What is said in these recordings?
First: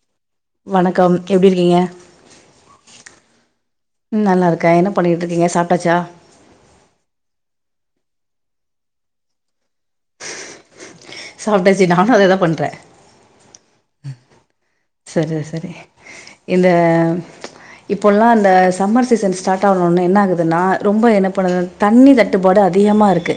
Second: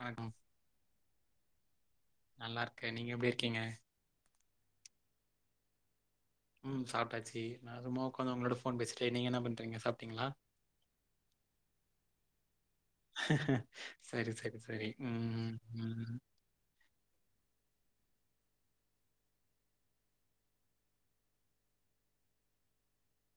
வணக்கம் வணக்கம் எப்டி இருக்கீங்க நல்லா இருக்கேன். நீங்க எப்டி இருக்கீங்க? ம் நல்லா இருக்க என்ன பண்ணிட்டு இருக்கீங்க சாப் ட்டாச்சா ம் சாப்ட்டாச்சு நா சும்மா உக்காந்து உங்களோட ஃபோன் பேசிட்டே நீங்க என்ன பண்றீங்க சாப்ட்டீங்களா சாப்ட்டாச்சு நானும் அதேதா பண்ற செரி செரி செரி செரி இந்த இப்போல்லா அந்த சம்மர் சீசன் ஸ்டார்ட் ஆனோன்ன என்ன ஆகுதுன்னா ரொம்ப என்ன பண்ணுது தண்ணி தட்டுப்பாடு அதிகமா இருக்கு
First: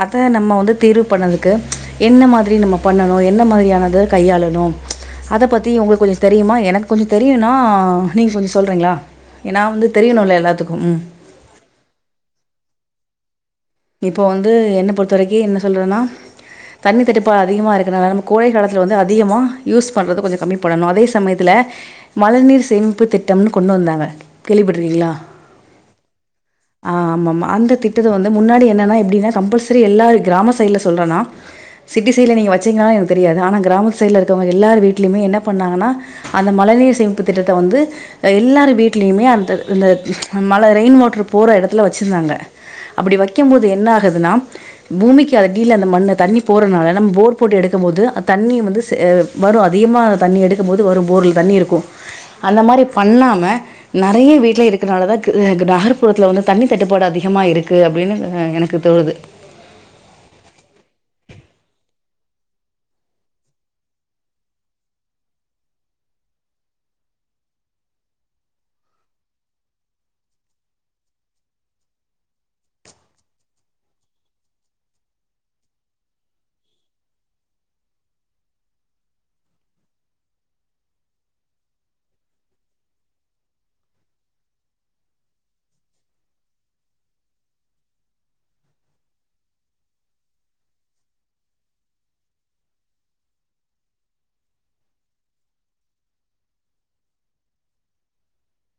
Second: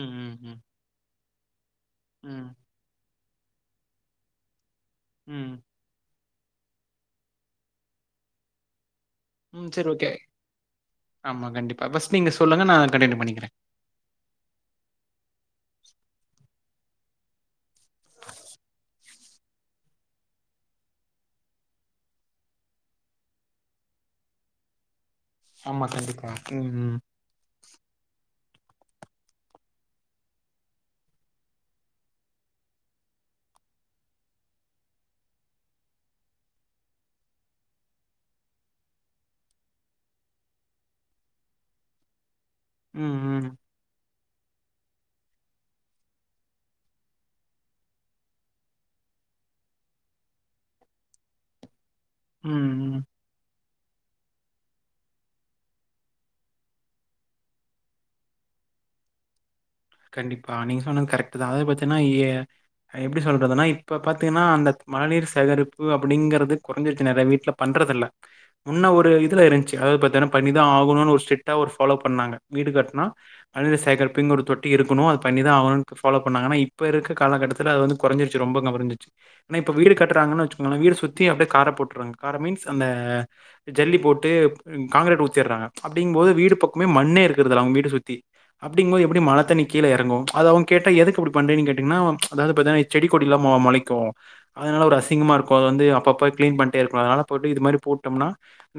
ம், அத ம், நம்ம ம், வந்து தீர்வு பண்ணது க்கு என்ன மாதிரி நம்ம பண்ணணு என்ன மாரியானது கையாளணும் ம் கொஞ்சொ தெரியுமா எனக்கு கொஞ்சொ தெரியும்னா நீங்க கொஞ்சொ சொல்றீங்களா ஏன்னா ம் வந்து செரி ஓகே தெரியணுல்ல எல்லாத்துக்கு ம் ஆமா கண்டிப்பா ஃபஸ்ட் நீங்க சொல்லுங்க நான் கண்டினியூ பண்ணிக்க இப்போ வந்து என்ன பொறுத்த வரைக்கு என்ன சொல்றன்னா தண்ணி தட்டுப்பாடு அதிகமா இருக்கனால நம்ம கோடை காலத்துல வந்து அதிகமாக யூஸ் பண்றத கொஞ்சோ கம்மி பண்ணணு அதே சமயத்தில மழைநீர் சேமிப்பு திட்டம்னு கொண்டு வந்தாங்க கேள்விப்பட்டிருக்கீங்களா ஆமா கண்டிப்பா உம் ஆ ஹ்ம் ஆமாமா. அந்த திட்டத்த வந்து முன்னாடி என்னன்னா எப்படின்னா கம்பல்சரி எல்லாரு கிராம சைடுல சொல்றேன்னா சிட்டி சைட்ல நீங்க வச்சீங்கன்னா எனக்கு தெரியாது ஆனா கிராம சைடுல இருக்கவங்க எல்லாரு வீட்லயுமே என்ன பண்ணாங்கன்னா அந்த மழநீர் சேமிப்பு திட்டத்த வந்து அ எல்லாரு வீடலேயுமே அந்த ந்த ப்ச் மழ ரெயின் வாட்ரு போற எடத்துல வச்சிருந்தாங்க. அப்படி ம், ம், வைக்கும்போது என்ன ஆகுதுன்னா பூமிக்கு அடிலே அந்த மண்ணு தண்ணி போறதுனால நம்ம போர் போட்டு எடுக்கும் போது தண்ணி வந்து செ வரு அதிகமாக தண்ணி எடுக்கும்போது வரும் போர்ல தண்ணி இருக்கு அந்த ம், மாரி ம். பண்ணாம நெறய வீட்ல இருக்கனாலதா க கு நகர்புறத்தில வந்து தண்ணி தட்டுப்பாடு அதிகமா இருக் க்கு அப்டின்னு அ எனக்கு தோழுது கண்டிப்பா நீங்க சொன்னது கரெக்ட்தா அது பாத்தீங்கன்னா எ எப்படி சொல்றதுன்னா இப்ப பாத்தீங்கன்னா அந்த மழநீர் சேகரிப்பு அப்டிங்கறது கொறஞ்சிருச்சு நெறைய வீட்டுல பண்றது இல்ல முன்ன ஒரு இதுல இருந்துச்சு அதாது பாத்தீயன்னா பண்ணிதா ஆகணுனு ஒரு ஸ்டிரிட்டா ஒரு ஃபாலோ பண்ணாங்க வீடு கட்னா மழநீர் சேகரிப்புங்கு ஒரு தொட் ட்டி இருக்குனு அத பண்ணிதா ஆகணு ஃபாலோ பண்ணாங்க ஆனா இப்போ இருக்க கால கட்டத்துல அது வந்து கொறஞ்சிருச்சு ரொம்ப கொறஞ்சிருச்சு ஆனா இப்போ வீடு கட்றாங்கனு வச்சிக்கோங்களேன் வீடு சுத்தி அப்டி கார போட்ராங்க கார மீன்ஸ் அந்த ஜல்லி போட்டு காங்கிரட் ஊத்திராங்க அப்டிங்போது வீடு பக்கொமே மண்ணே இருக்குறதுல்ல அவங்க வீட்ட சுத்தி அப்டிங்போது எப்டி மழத் த்தண்ணி கீழ எறங்கு அது அவங்க கேட்டா எதுக்கு அப்டி பண்றனு கேட்டீங்னா அவ் ப்ச் அதாது பாத்திங்னா செடி கொடிலா மொ மொளைக்கு அதனால ஒரு அசிங்கமா இருக்கு அது வந்து அப்ப அப்ப கிளின் பண்ட்டே இருக்கனு அதனால போட்டு இது மாறி போட்டோம்னா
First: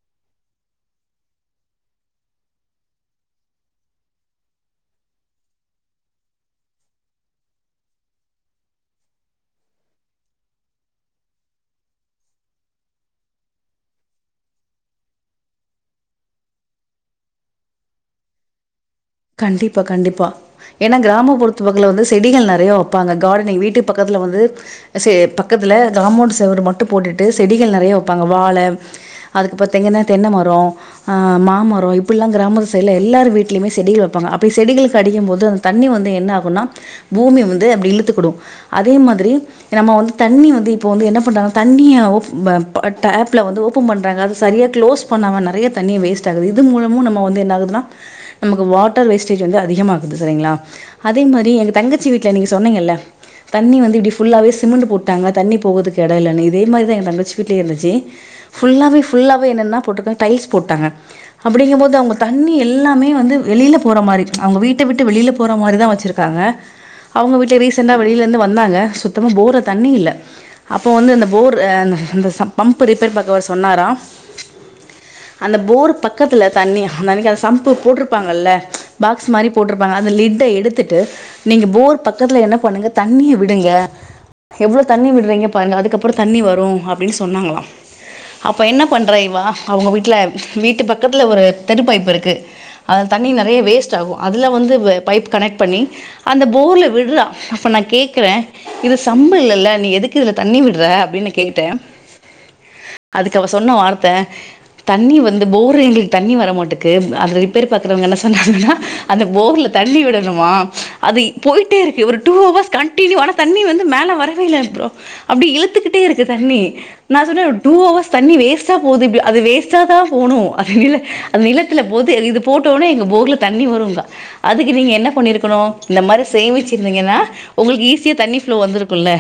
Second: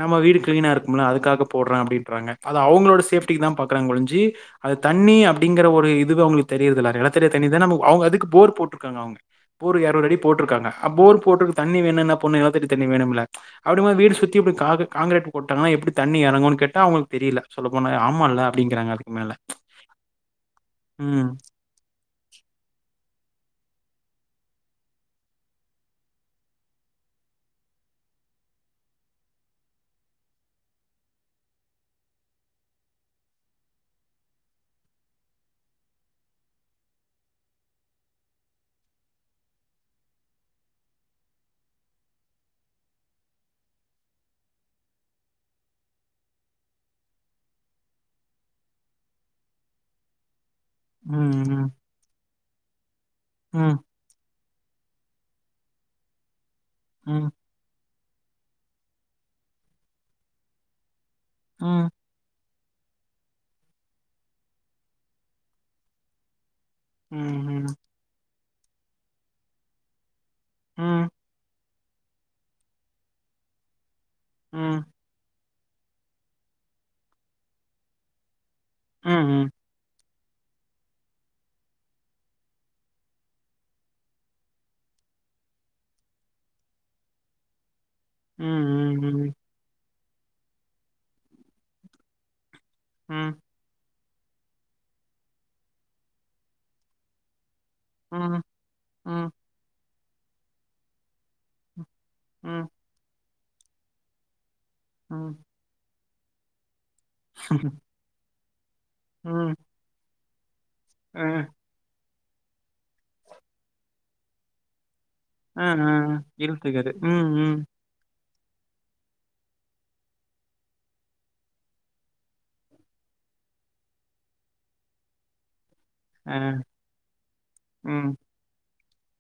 நம்ம வீடு கிளீனா இருக்கும்ல அதுக்காக போடுற அப்டின்றாங்க அது அவங்களோட சேஃப்டிக்குதா பாக்குறாங்க ஒழிஞ்சு அது தண்ணி அப் அப்படிங்கிற ஒரு இதுவு அவங்களுக்கு தெரிறதுல்ல நெலத்தடி தண்ணிதான நம்மோ அவங்க அதுக்கு போர் போட்டுர்க்காங்க அவங்க போர் எறணுறு அடி போட்ருக்காஙக அ போர் போட்ருக்க தண்ணி வேணு என்னா பண்ணணு நெலத்தடி தண்ணி வேணும்ல அப்டிங்கும் போது வீடு சுத்தி இப்டி காக காங்கிரட் போட்டாங்கன்னா எப்டி தண்ணி எறங்குனு கேட்டா அவங்களுக்கு தெரியல சொல்லபோனா ஆமால அப்டிங்குறாங்க கண்டிப்பா கண்டிப்பா ஏன்னா கிராம ம் பொறுத்து பகல வந்து செடிகள் நெறைய வப்பாங்க கார்டனிங் வீட்டு பக்கத்துல வந்து செ பக்கத்துல காமோண்ட் செவறு மட்டும் போட்டுட்டு செடிகள் நெறைய வப்பாங்க வாழ அதுக்கப்பறோ பாத்தீங்கன்னா தென்ன மரொ அ மாமரொ இப்டுல்லா கிராமத்து சைடுல எல்லார் வீட்லயுமே செடிகள் வப்பாங்க அப்டி செடிகளுக்கு அடிக்கம் போது அந்த தண்ணி வந்து என்ன ஆகுனா பூமி வந்து அப்டி இழுத்துக்குடு அதே மாதிரி நம்ம வந்து தண்ணி வந்து இப்ப வந்து என்ன பண்றாங்க தண்ணிய ஓப் ப அ டேப்ள வந்து ஓபம் பன்றாங்க அது சரியா குளோஸ் பண்ணாம நெறைய தண்ணிய வேஸ்ட் ஆகுது இது மூலமும் நம்ம வந்து என்ன ஆகுதுனா நமக்கு வாட்டர் வேஸ்டேஜ் வந்து அதிகமாகுது சரிங்களா அதே ம் மாரி ம் எங்க தங்கச்சி வீட்டுல நீங்க சொன்னீங்கல்ல தண்ணி ம் வந்து இப்டி ஃபுல்லாவே சிமெண்ட் போட்டாங்க தண்ணி போகுதுக்கு இட இல்லனு இதே மாரிதா எ தங்கச்சி வீட்லயு இருந்துச்சு ஃபுல்லாவே ஃபுல்லாவே என்னன்ன கொண்டுபோய் டைல்ஸ் போட்டாங்க ம் அப்டிங்கும்போது அவங்க தண்ணி எல்லாமே வந்து வெளியில போற மாரி அவங்க வீட்டை விட்டு வெளியில போற மாரிதா வச்சிருக்காங்க அவங்க வீட்ல ம் ரீசெண்ட்டா வெளில வந்து வந்தாங்க சுத்தமா போர்ல தண்ணியே இல்ல அப்போ ம்ஹ்ம் வந்து இந்த போர் எம் அந்த அந்த சம்ப பம்ப் ரிப்பேர் பாக்கவர் சொன்னாரா ம் அந்த போர் பக்கத்துல தண்ணி அந்த அன்னிக்கு [unintelligible] சம்பு போட்று ப்பாங்கல்ல பாக்ஸ் மாதிரி ம்ஹ்ம் போட்டிருப்பாங் அந்த லிட்ட எடுத்துட்டு நீங்க போர் பக்கத்தில்ல என்ன பண்ணுங்க தண்ணிய விடுங்க எவ்ளோ தண்ணி விடுறீங்க பாருங்க அதுக்கப்பறம் தண்ணி வரும் அப்டின்னு சொன்னாங் அப்ப என்ன ம் ம் பண்றய்வா அவங்க விட் ல வீட்டு பக்கத்துல ஒரு தெரு பைப்பு இருக்கு அது ம் தண்ணி ம் நிறைய வேஸ் ஆகும் அதுல வந்து பைப் கனெக்ட் பண்ணி அந்த போர்ல விடுற நா கேக்குறேன் இது ம் சம்ப இல்லல நீ எதுக் கக்கு இதுல தண்ணி விடுற அப்டின்னு நா கேட்டே ம் அதுக்கு அவ சொன்ன வார்த்த தண்ணி ம் வந்து போரிங் தண்ணி வர மாட்டுக்கு தெருப் பத்ரவங்க [unintelligible] [unintelligible] அந்த ம் போர்ல தண்ணி விட ல்லவா அ அதி போயிட்டே இருக்கு இவரு டூ அவொஸ் கண்டினியூ ஆனா தண்ணி வந்து மேல வரவேல இல்ல ப்ரோ அப்டி அ அ இழுத்துக்கிட்டே இருக்கு தண்ணீ. இழுத்துக்குது நா ம் சொன்னே ம் டூ அவர்ஸ் தண்ணி வேஸ்ட்டா போது இப் அது வேஸ்ட்டா தா போனூ அது இல்ல அது நிலத்துல போது இது போட்டோன எங்க ஃபோர்ல தண்ணி வருங்கா அதுக்கு நீங்க என்ன பண்ணியிருக்கணு இந்த மாரி அ சேமிச்சிருந்தீங்கனா உங்களுக் ஈஸிய தண்ணி ஃப்ளோ வந்துருக் புள்ள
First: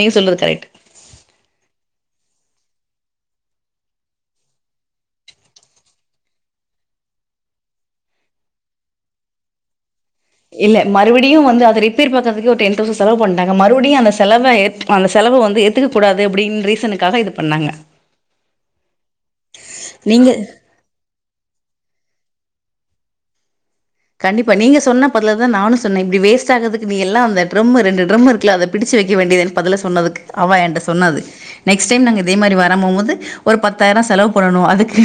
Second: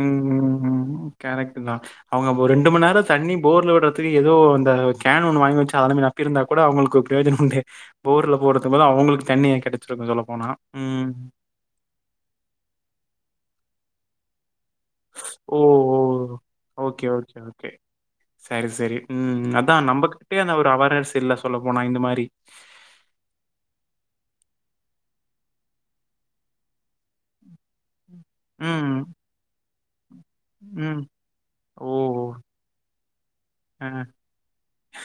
ம் ம் ம் கரக்டு தா அவங்க ஒர் ரெண்டு மண் நேர தண்ணி போர்ல வுடுறத்து ஏதோ அந்தா கேன் ஒன்னு வாங்கி வச்ச அதெல்லாமே நப்பிருந்தா கூட அவங்ளுக்கு ப்ரியோஜனம் உண்டே. போர்ல போடுறதுக் பலா அவங்களுக் தண்ணியை கிடச்சிருக்கும் சொல்லப் இல்லெ மறுவுடியு வந்து அத ரிப்பேர் பாக்கிறதுக்கே ஒரு டென் தௌசண் செலவு பண்டாங்க. மறுவுடியு அந்த செலவ ஏத் அந்த செலவ ஓ வந்து ஏத்துக்க ஓ கூடாது அப்டின்னு ஓகே ரீசனுக்காக இது ஓகே பண்ணாங்க ஓகே சரி சரி உம் அதா நீங்க நம்பகிட்டய அந்த ஒரு அவர்நஸ் இல்ல சொல்ல போனா இந்த மாரி கண்டிப்பா நீங்க சொன்ன பர்லதா நானு சொன்னே இப்டி வேஸ்ட் ஆகதுக்கு நீ எல்லாந்த டிரம் ரெண்டு ட்ரம் இருக்ல அத பிடிச்சு ம், வைக்க வேண்டியதுதனெ பதல சொன்னதுக்கு அவா என்ட ம். சொன்னாது ஓ! நெக்ஸ்ட் டெய்ம் நங்க இதே மாரி வரமொமோது ஒரு அ. பத்தாயிர செலவு பண்ணனூ அதுக்கு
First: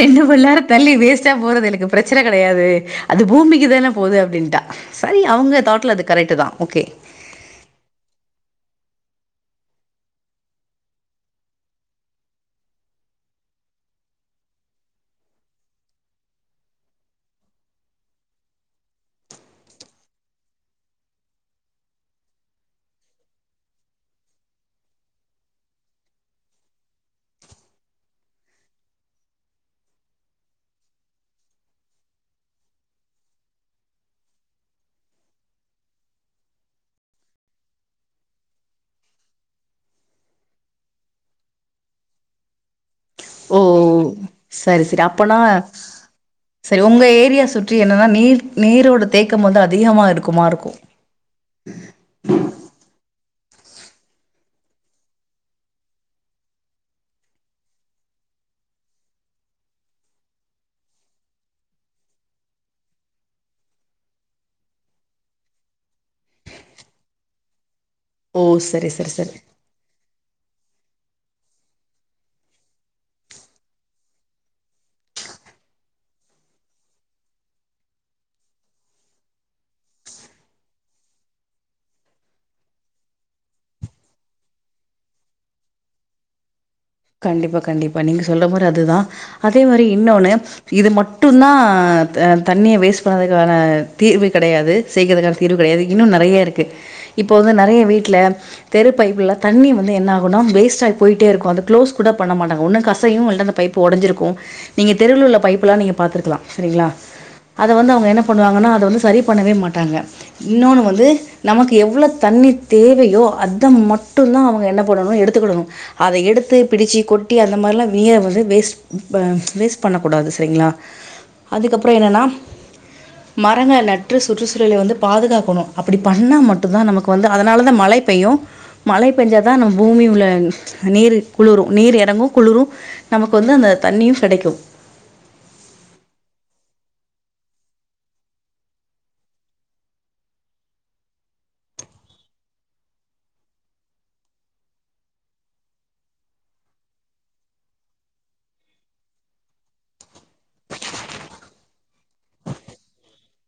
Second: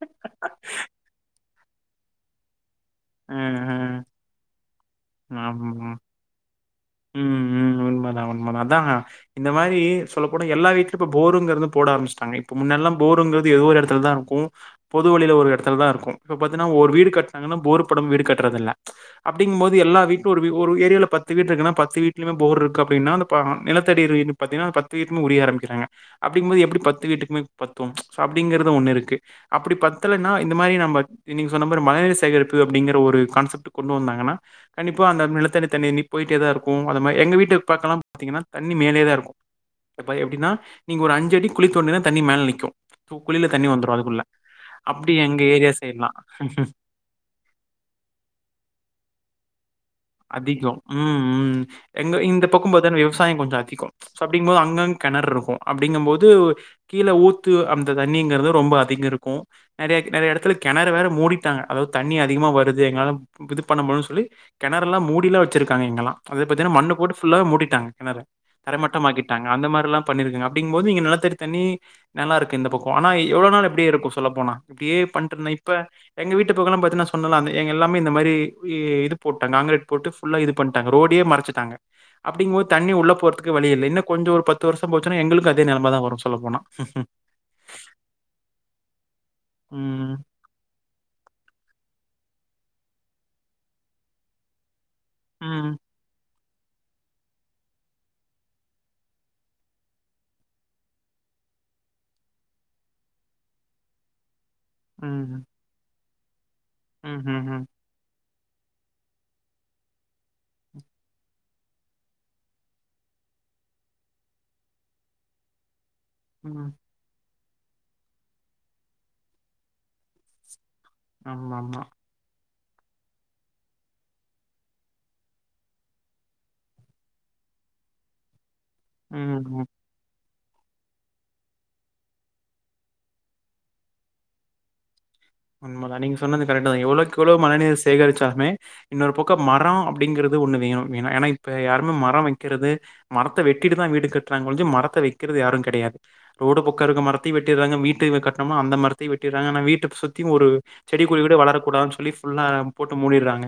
ரெண்டு பல்லாற தள்ளி வேஸ்ட்டா போறதேனக் ங்குப் பிரச்சன கெடையாது. அது ம், பூமிக்கு தானே ம். போது அப்டின்ட்டா சரி அவங்க ஆமா. தாட்ல அது கரெக்டு தா ஓகே ம் ம் உண்மதா உண்மதா அதா இந்த மாரீ சொல்ல போன எல்லா வீட்லுப்போ போருங்கிறது போடார்ம்பிச்சுட்டாங்க. இப் முன்னெல்லா போருங்கிறது எதுவோ ஒரு எடத்தில் தா கு பொதுவழில ஒரு எடத்தில் தா இருக்கு. இப்பப்பத்தின ஒரு வீடு காட்றாங்கனா போரு பொடம் விடு கட்டுரதுல்ல. அப்டிங்போது எல்லா வீட்கு ஒரு வி ஒரு ஏரியால பத்து வீட்ருக்குனா பத்து வீட்லியுமே போர்ரு கப்டினா அந்த பா நிலத்தடி ர் ர் பத்தினா அ பத் வீட்மு உறிய ஆராமிக்ராங்க. அப்டிங்மோது எப்டி பத்து வீட்டுக்மே பத்தும். ம்ச் சொ அப்டிங்குறது ஒன்னு இருக்கு. அப்டி பத்தலன்னா இந்த மாரி நம்ப இ நீங் சொன்ன மாரி மழைநீர் சேகரிப்பு அப்டிங்குற ஒரு கான்செப்ட் கொண்டுவந்தாங்கனா கண்டிப்பா அந்தம் நிலத்தடி தண்ணீ நிப் போயிட்டே தாருக்கு. அதமாய் எங்க வீட்டு இப்பாக்கலாம் பாத்தீங்கன்னா தண்ணி மேலேய தா இருக்கும் எப்பை எப்டினா நீங்க ஒரு அஞ்சடி குழி தோண்டுனா தண்ணி மேல நிக்கு. குழில ஓ தண்ணி வந்துரு அதுக்குள்ள சரி சரி அப்டி அப்பனா எங்க ஏரியா சைட்லா சரி உங்க ஏரியா சுற்றி என்னனா நீர் நீரோட தேக்கம் வந்து அ அதிகோ ம் ம் எங்க இந்த பொக்கும் போதன் வெவ் தாயொ கொஞ்ச அதிகோ சொ அப்டிங்போது அங்கங் கெணர்ருக்கு அப்டிங்கும் போது கீழ ஊத்து அந்த தண்ணிங்கறது ரொம்ப அதிகருக்கு. நெறயக் நெறைய இடத்துல கெணறு வேற மூடிட்டாங்க. அதாவத் தண்ணி அதிகமா வருது எங்கால ப்புது பண்ண முல சொல்லி கெணறெல்லா மூடிலா வச்சிருக்காங்க இங்கலா. அது பாத்தனா மண்ணு போட்டு ஃபுள்ளாவ் மூடிட்டாங்க கெணற ஓ சரி தரைமட்டம் சரி சரி ஆக்கிட்டாங்க அந்த மாரிலாம் பண்ணிருக்குங் அப்டிங்போது இங்க நெலத்தடி தண்ணீ நல்லா இருக்கு இந்த பக்கோ. ஆனா எவ்ளோ நாள் எப்டியே இருக்கு சொல்லப்போனா இப்டியே பண்ற்றுந்தே இப்பா எங்க வீட்டு புகலாம் பத்தின சொன்னல அந்த எங் எல்லாமே இந்த மாரி இ இதுப் போட்டங்க ஆங்கரேட் போட்டு ஃபுல்லா இது பண்டாங்க. ரோடியே மரச்சுட்டாங்க. அப்டிங்போத் தண்ணி உள்ள போற்துக்கு வழி இல்லெ. இன்ன கொஞ்சோ ஒரு பத்து வருஷம் போச்சுனா எங்களுக் அதே நெலம தா வரு சொல்ல போனா கண்டிப்பா கண்டிப்பா நீங்க சொல்ற மொரி அதுதா அதே மாரி ம். இன்னோன்னு இது மட்டுந்தா த ஆ தண்ணிய வேஸ்ட் பண்ணுறதுகான தீர்வு கெடையாது செய்கிறகர் தீர்வு ம். கெடையாது இன்னு நெறைய இருக் இப்போ வந்து நெறைய வீட்ல தெரு பைப்புல தண்ணி வந்து என்ன ஆகுனா வேஸ்ட் ஆகி போயிட்டே இருக்கும் அதுக் க்ளோஸ் கூட பண்ண மாட்டாங்க ஒன்னு கசையும் இல்லனா அந்த பைப்பு உடைஞ்சிருக்கும் நீங்க ம். தெருவுல உள்ள ம். பைப்பு எல்லாம் நீங்க பார்த்துருக்கலாம் சரிங்களா ம்ஹ்ஹ்ம். அதை வந்து அவங்க என்ன பண்ணுவாங்க அத வந்து சரி பண்ணவே மாட்டாங்க இன்னொன்னு வந்து நமக்கு எவ்ளோ தண்ணி தேவையோ அத மட்டும் தான் அவங்க என்ன பண்ணும் எடுத்துக்கிடனும் அதை ம். பிடிச்சி கொ ட்டி அந்த மாரிலாம் நீர வந்து வேஸ்ட் வேஸ்ட் பண்ணக்கூடாது சரிங்களா ஆமாமா. அதுக்கப்புறம் என்னன்னா மரங்க நட்டு சுற்றுச்சூழலை வந்து பாதுகாக்கணும் அப்பிடி பண்ணா மட்டும்தான் நமக்கு வந்து அதனாலதான் மழை பெய்யும் மழை ம். ஆமா பெஞ்சா ஆமா தா ம் நம்ம பூமி உள்ள நீரு குளுரு நீர் இறங்கு குளுரு நமக்கு வந்து அந்த தண்ணியு கெடைக்கு உண்மதா நீங்க சொன்னது கரெக்ட்டு தா எவ்ளவுக்கு எவ்ளோ மழைநீர் சேகரிச்சாலுமே இன்னொரு பக்கொ மரம் அப்டிங்கறது ஒன்னு வேணு ஏனா ஏனா இப்ப யாரு மரம் வைக்கறது மரத்த வெட்டிட்டு தா வீடு கட்றாங்க ஒழிஞ்சி மரத்த வைக்கறது யாரு கெடையாது ரோடு பக்கோ இருக்க மரத்தி வெட்டிறாங்க வீட்டு கட்டனம்னா அந்த மரத்தியு வெட்டிறாங்க ஆனா வீட்ட சுத் ஒரு செடி கொடி கூட வளர கூடாதுன் சொல்லி ஃபுல்லா போட்டு முடிறாங்க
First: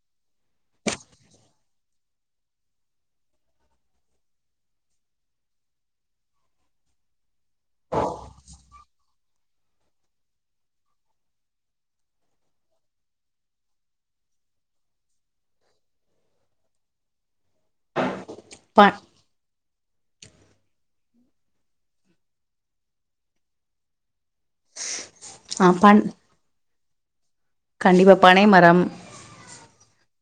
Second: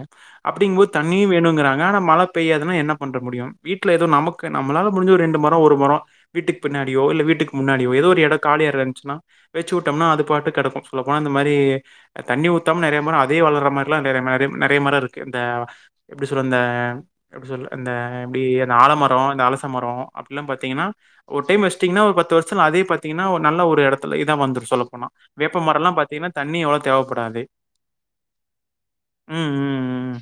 அப்டின்னு போது தண்ணியு வேணும்கிறாங்க ஆனா மழை பெய்யாதுனா என்ன பண்ண முடியு வீட்ல எதோ நமக்கு நம்ளால முடிஞ்ச ரெண்டு மரொ ஒரு மரொ வீட்டுக்கு பின்னாடியோ இல்ல வீட்டுக்கு முன்னாடியோ எதோ ஒரு எடொ காலியாருந்துச்சுன்னா வச்சுட்டோம்னா அது பாட்டுக்கு கடக்கு சொல்லப்போனா மாரி ஆ தண்ணி ஊத்தாம நெறைய மரொ அதே வளர்ர மாரிலாம் நெ நெறைய மரருக்கு இந்த எப்டி சொல்ல இந்த எப்டி சொல்ல இந்த அப்டி அந்த ப ஆலமரொ இந்த அலசமரொ அப்புல்லா பாத்தீங்கன்னா ஒரு டைம் வச்சிட்டீங்கன்னா ஒரு பத்து வருஷத்துல அதே பாத்தீங்கன்னா ஒரு நல்ல ஒரு எடத்துல இதா வந்துரு சொல்ல போனா ஆ வேப்பமரலா பண் பாத் ணி அவ்ளோ தேவப்படாது கண்டிப்பா பனை மரம் ம், ம், ம்.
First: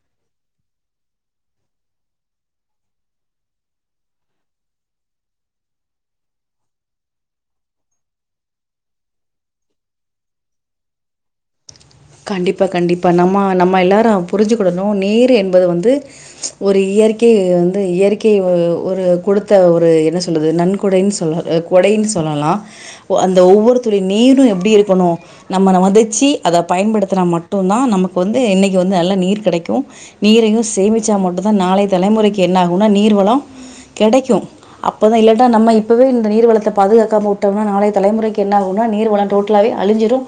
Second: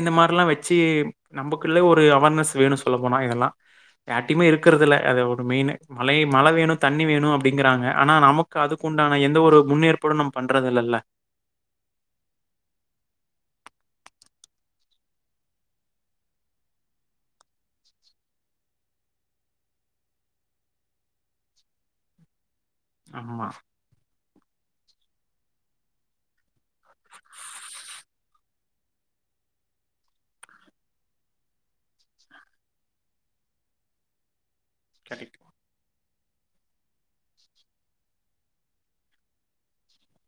இந்த மாரிலா வச்சு நமக்குள்ள ஒரு அவர்னஸ் வேணு சொல்ல போனா இதெல்லா யார்ட்டயுமே இருக்குறதுல்ல அத ஒரு மெயினு மழ வேணு தண்ணி வேணு அப்டிங்கறாங்க ஆனா நமக்கு அதுக்குண்டான எந் எந்த ஒரு முன்னேற்பாடும் நம் பண்றது இல்லல்ல கண்டிப்பா கண்டிப்பா நம்ம நம்ம எல்லாரு புரிஞ்சுக்கிடணு நீரு என்பது வந்து ஒரு இயற்கை வந்து இயற்கை ஓ ஒரு குடுத்த ஒரு என்ன சொல்றது நன்கொடைன்னு சொல் கொடைனு சொல்லலா அந்த ஆமா. ஒவ்வொரு துளி நீரும் எப்டி இருக்கணு நம்ம ந மதிச்சு அத பயன்படுத்தினா மட்டும்தா நமக்கு வந்து என்னைக்கு வந்து நல்லா நீர் கெடைக்கு நீரையு சேமிச்சா மட்டு தா நாளைய தலைமுறைக்கு என்ன ஆகும்னா நீர் வளம் கெடைக்கு அப்பதா கரெக்ட். இல்லட்டா நம்ம இப்பவே நீர்வளத்தை பாதுகாக்காம விட்டம்னா நாளைய தலைமுறைக்கு என்ன ஆகுன்னா நீர்வளம் டோட்டலாவே அழிஞ்சிரு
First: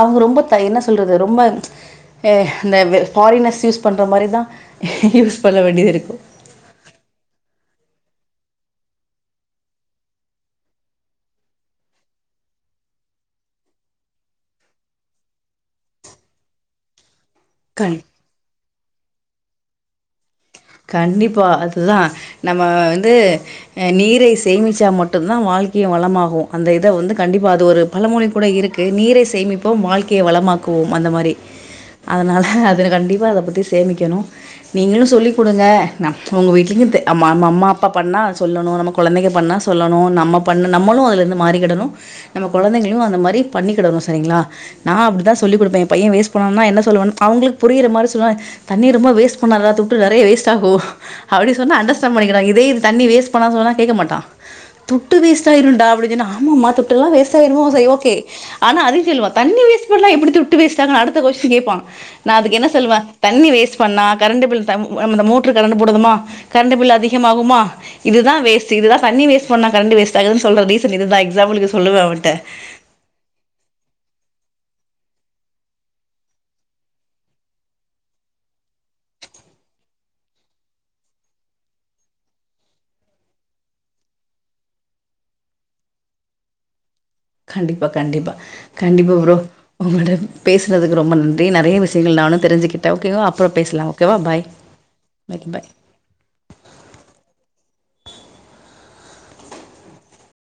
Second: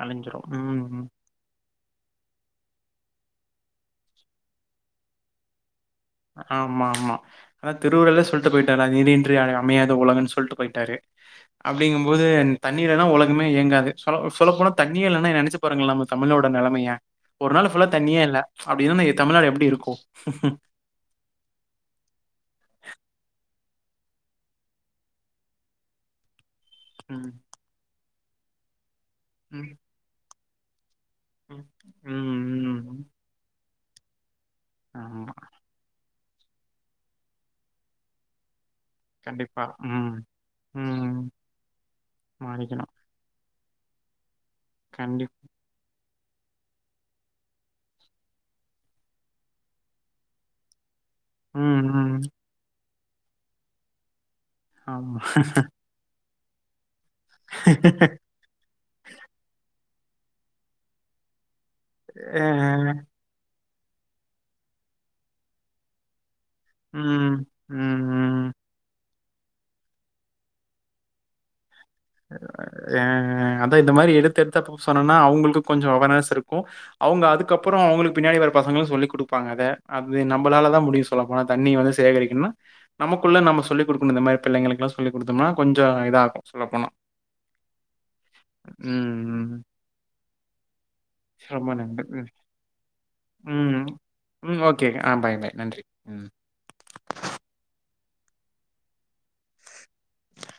அழிஞ்சிரு ன ம் சொல்றது ரொம்ப [unintelligible] இந்த ஃபாரினெஸ் யூஸ் பண்ற மாரி தா யூஸ் பண்ண வேண்டியதுருக் ஆமா ஆமா அதா திருவள்ளுவ சொல்ட்டு போயிட்டானே நீரின்றி அமையாத உலகன்னு சொல்ட்டு போயிட்டாரே அப்டிங்கு போது தண்ணீல்லனா ஒலகமே இயங்காது சொல் சொல்ல போனா தண்ணியே இல்லன்னா நெனைச்சு பாருங்கள நம்ம தமிழோட நெலமய ஒரு நாள் ஃபுல்லா கண் தண்ணியே இல்ல அப்டி இருந்தா என் தமிழ்நாடு எப்டி இருக்கு கண்டிப்பா அதுதா நம்ம வந்து நீரை சேமிச்சா மட்டும்தா வாழ்க்கை வளமாகு அந்த இத வந்து ம் கண்டிப்பா அது ஒரு பழ மொழி கூட இருக்கு நீரை ம் சேமிப்போம் வாழ்க்கை வளமாக் க்குவோம் அந்த மாரி ம் அதனால ம் அதுல ம் கண்டிப்பா அத பத்தி சேமிக்கணு நீங்களு சொல்லி ஆமா அ ந உங்க வீட்டுக்கு தே அம்மா ம்மா அம்மா அப்பா பண்ணா சொல்லணு நமக் கொழந்தைங்க பண்ணா கண்டிப்பா சொல்லணு ம் நம்ம பண்ண நம்மளு ம் அதிலிருந்து மாறிகிடணும் நம்ம மாறிக்கணு கொழந்தைங்களையு அந்த மாரி பண்ணிக்கிடணு சரிங்களா நா கண்டிப் அப்படிதா சொல்லி கொடுப்பே என் பையன் வேஸ் போனன என்ன சொல்வன் அவங்களுக்கு புரியிற மாரி சொல்வ தண்ணி ரொம்ப வேஸ்ட் பண்ணாதடா துட்டு டா நெறைய வேஸ்ட் ஆகும் அப்டி சொன்னா ம் ம் அண்டர்ஸ்டாண்ட் பண்ணிக்கிறா இதே இது தண்ணி வேஸ் பண்ணாத சொன்னா கேக்க மாட்டான் துட்டு ஆமா வேஸ்டாயிருண்டா அப்டி சொன்ன ஆஹ் ம்முமா துட் டுல்லா வேஸ்ட் ஆயிரு சரி ஓகே ஆனா அதயு சொல்லுவா தண்ணி வேஸ் இதுக்கெல்லா எப்டி துட்டு வேஸ்ட் ஆகு அடுத்த கொஸ்டின் கேப்பா நா ஆ அதுக்கு என்ன சொல்லுவே தண்ணி வேஸ் பண்ணா கரண்ட் பில் ம் அந்த மோட்டரு கரட்ன்டு போடுதுமா கரண்ட் பில் ம் அதிகமாகுமா ம் இதுதா ம் வேஸ்ட் இதுதா தண்ணி வேஸ் பண்ணா கரண்ட்டு வேஸ்ட் ஆகுது சொல்ற ரீசன் இது தா எக்ஸாம்பிள்க்கு ஆஹ் ஏ அதா இத மாரி எடுத் த்து த்து அப்போ சொன்னோன்னா அவங்களுக்கு கொஞ்சோ அவேர்னஸ் இருக்கும் அவங்க அதுக்கப்புறம் அவங்களுக்கு பின்னாடி வர பசங்களுக் சொல்லிக் கொடுப்பாங்க அத அது நம்ளால தா முடியும் சொல்ல போனா தண்ணி வந்து சேகரிக்கணும்ன்னா நமக்குள்ளே நம்ம சொல்லி கொடுக்கணும் இந்த மாரி பிள்ளங்களுக்குல்லா சொல்லி கொடுத்தோம்னா கொஞ்சோ இதாகு சொல்லப்போனா கண்டிப்பா கண்டிப்பா கண்டிப்பா ம். ப்ரோ ம். உங்களோட பேஸ் ஸ்னதுக்கு ரொம்ப நன்றி ரொம்ப நெறைய நன்றி. விஷயங்கள் ம். நானு தெரிஞ்சுகிட்டே ஓகேவா அப்புறம் ம். பேசலாம் ஓகேவா பாய் ம். ஓகே. ஆ ஓகே பாய் நன்றி. ம்.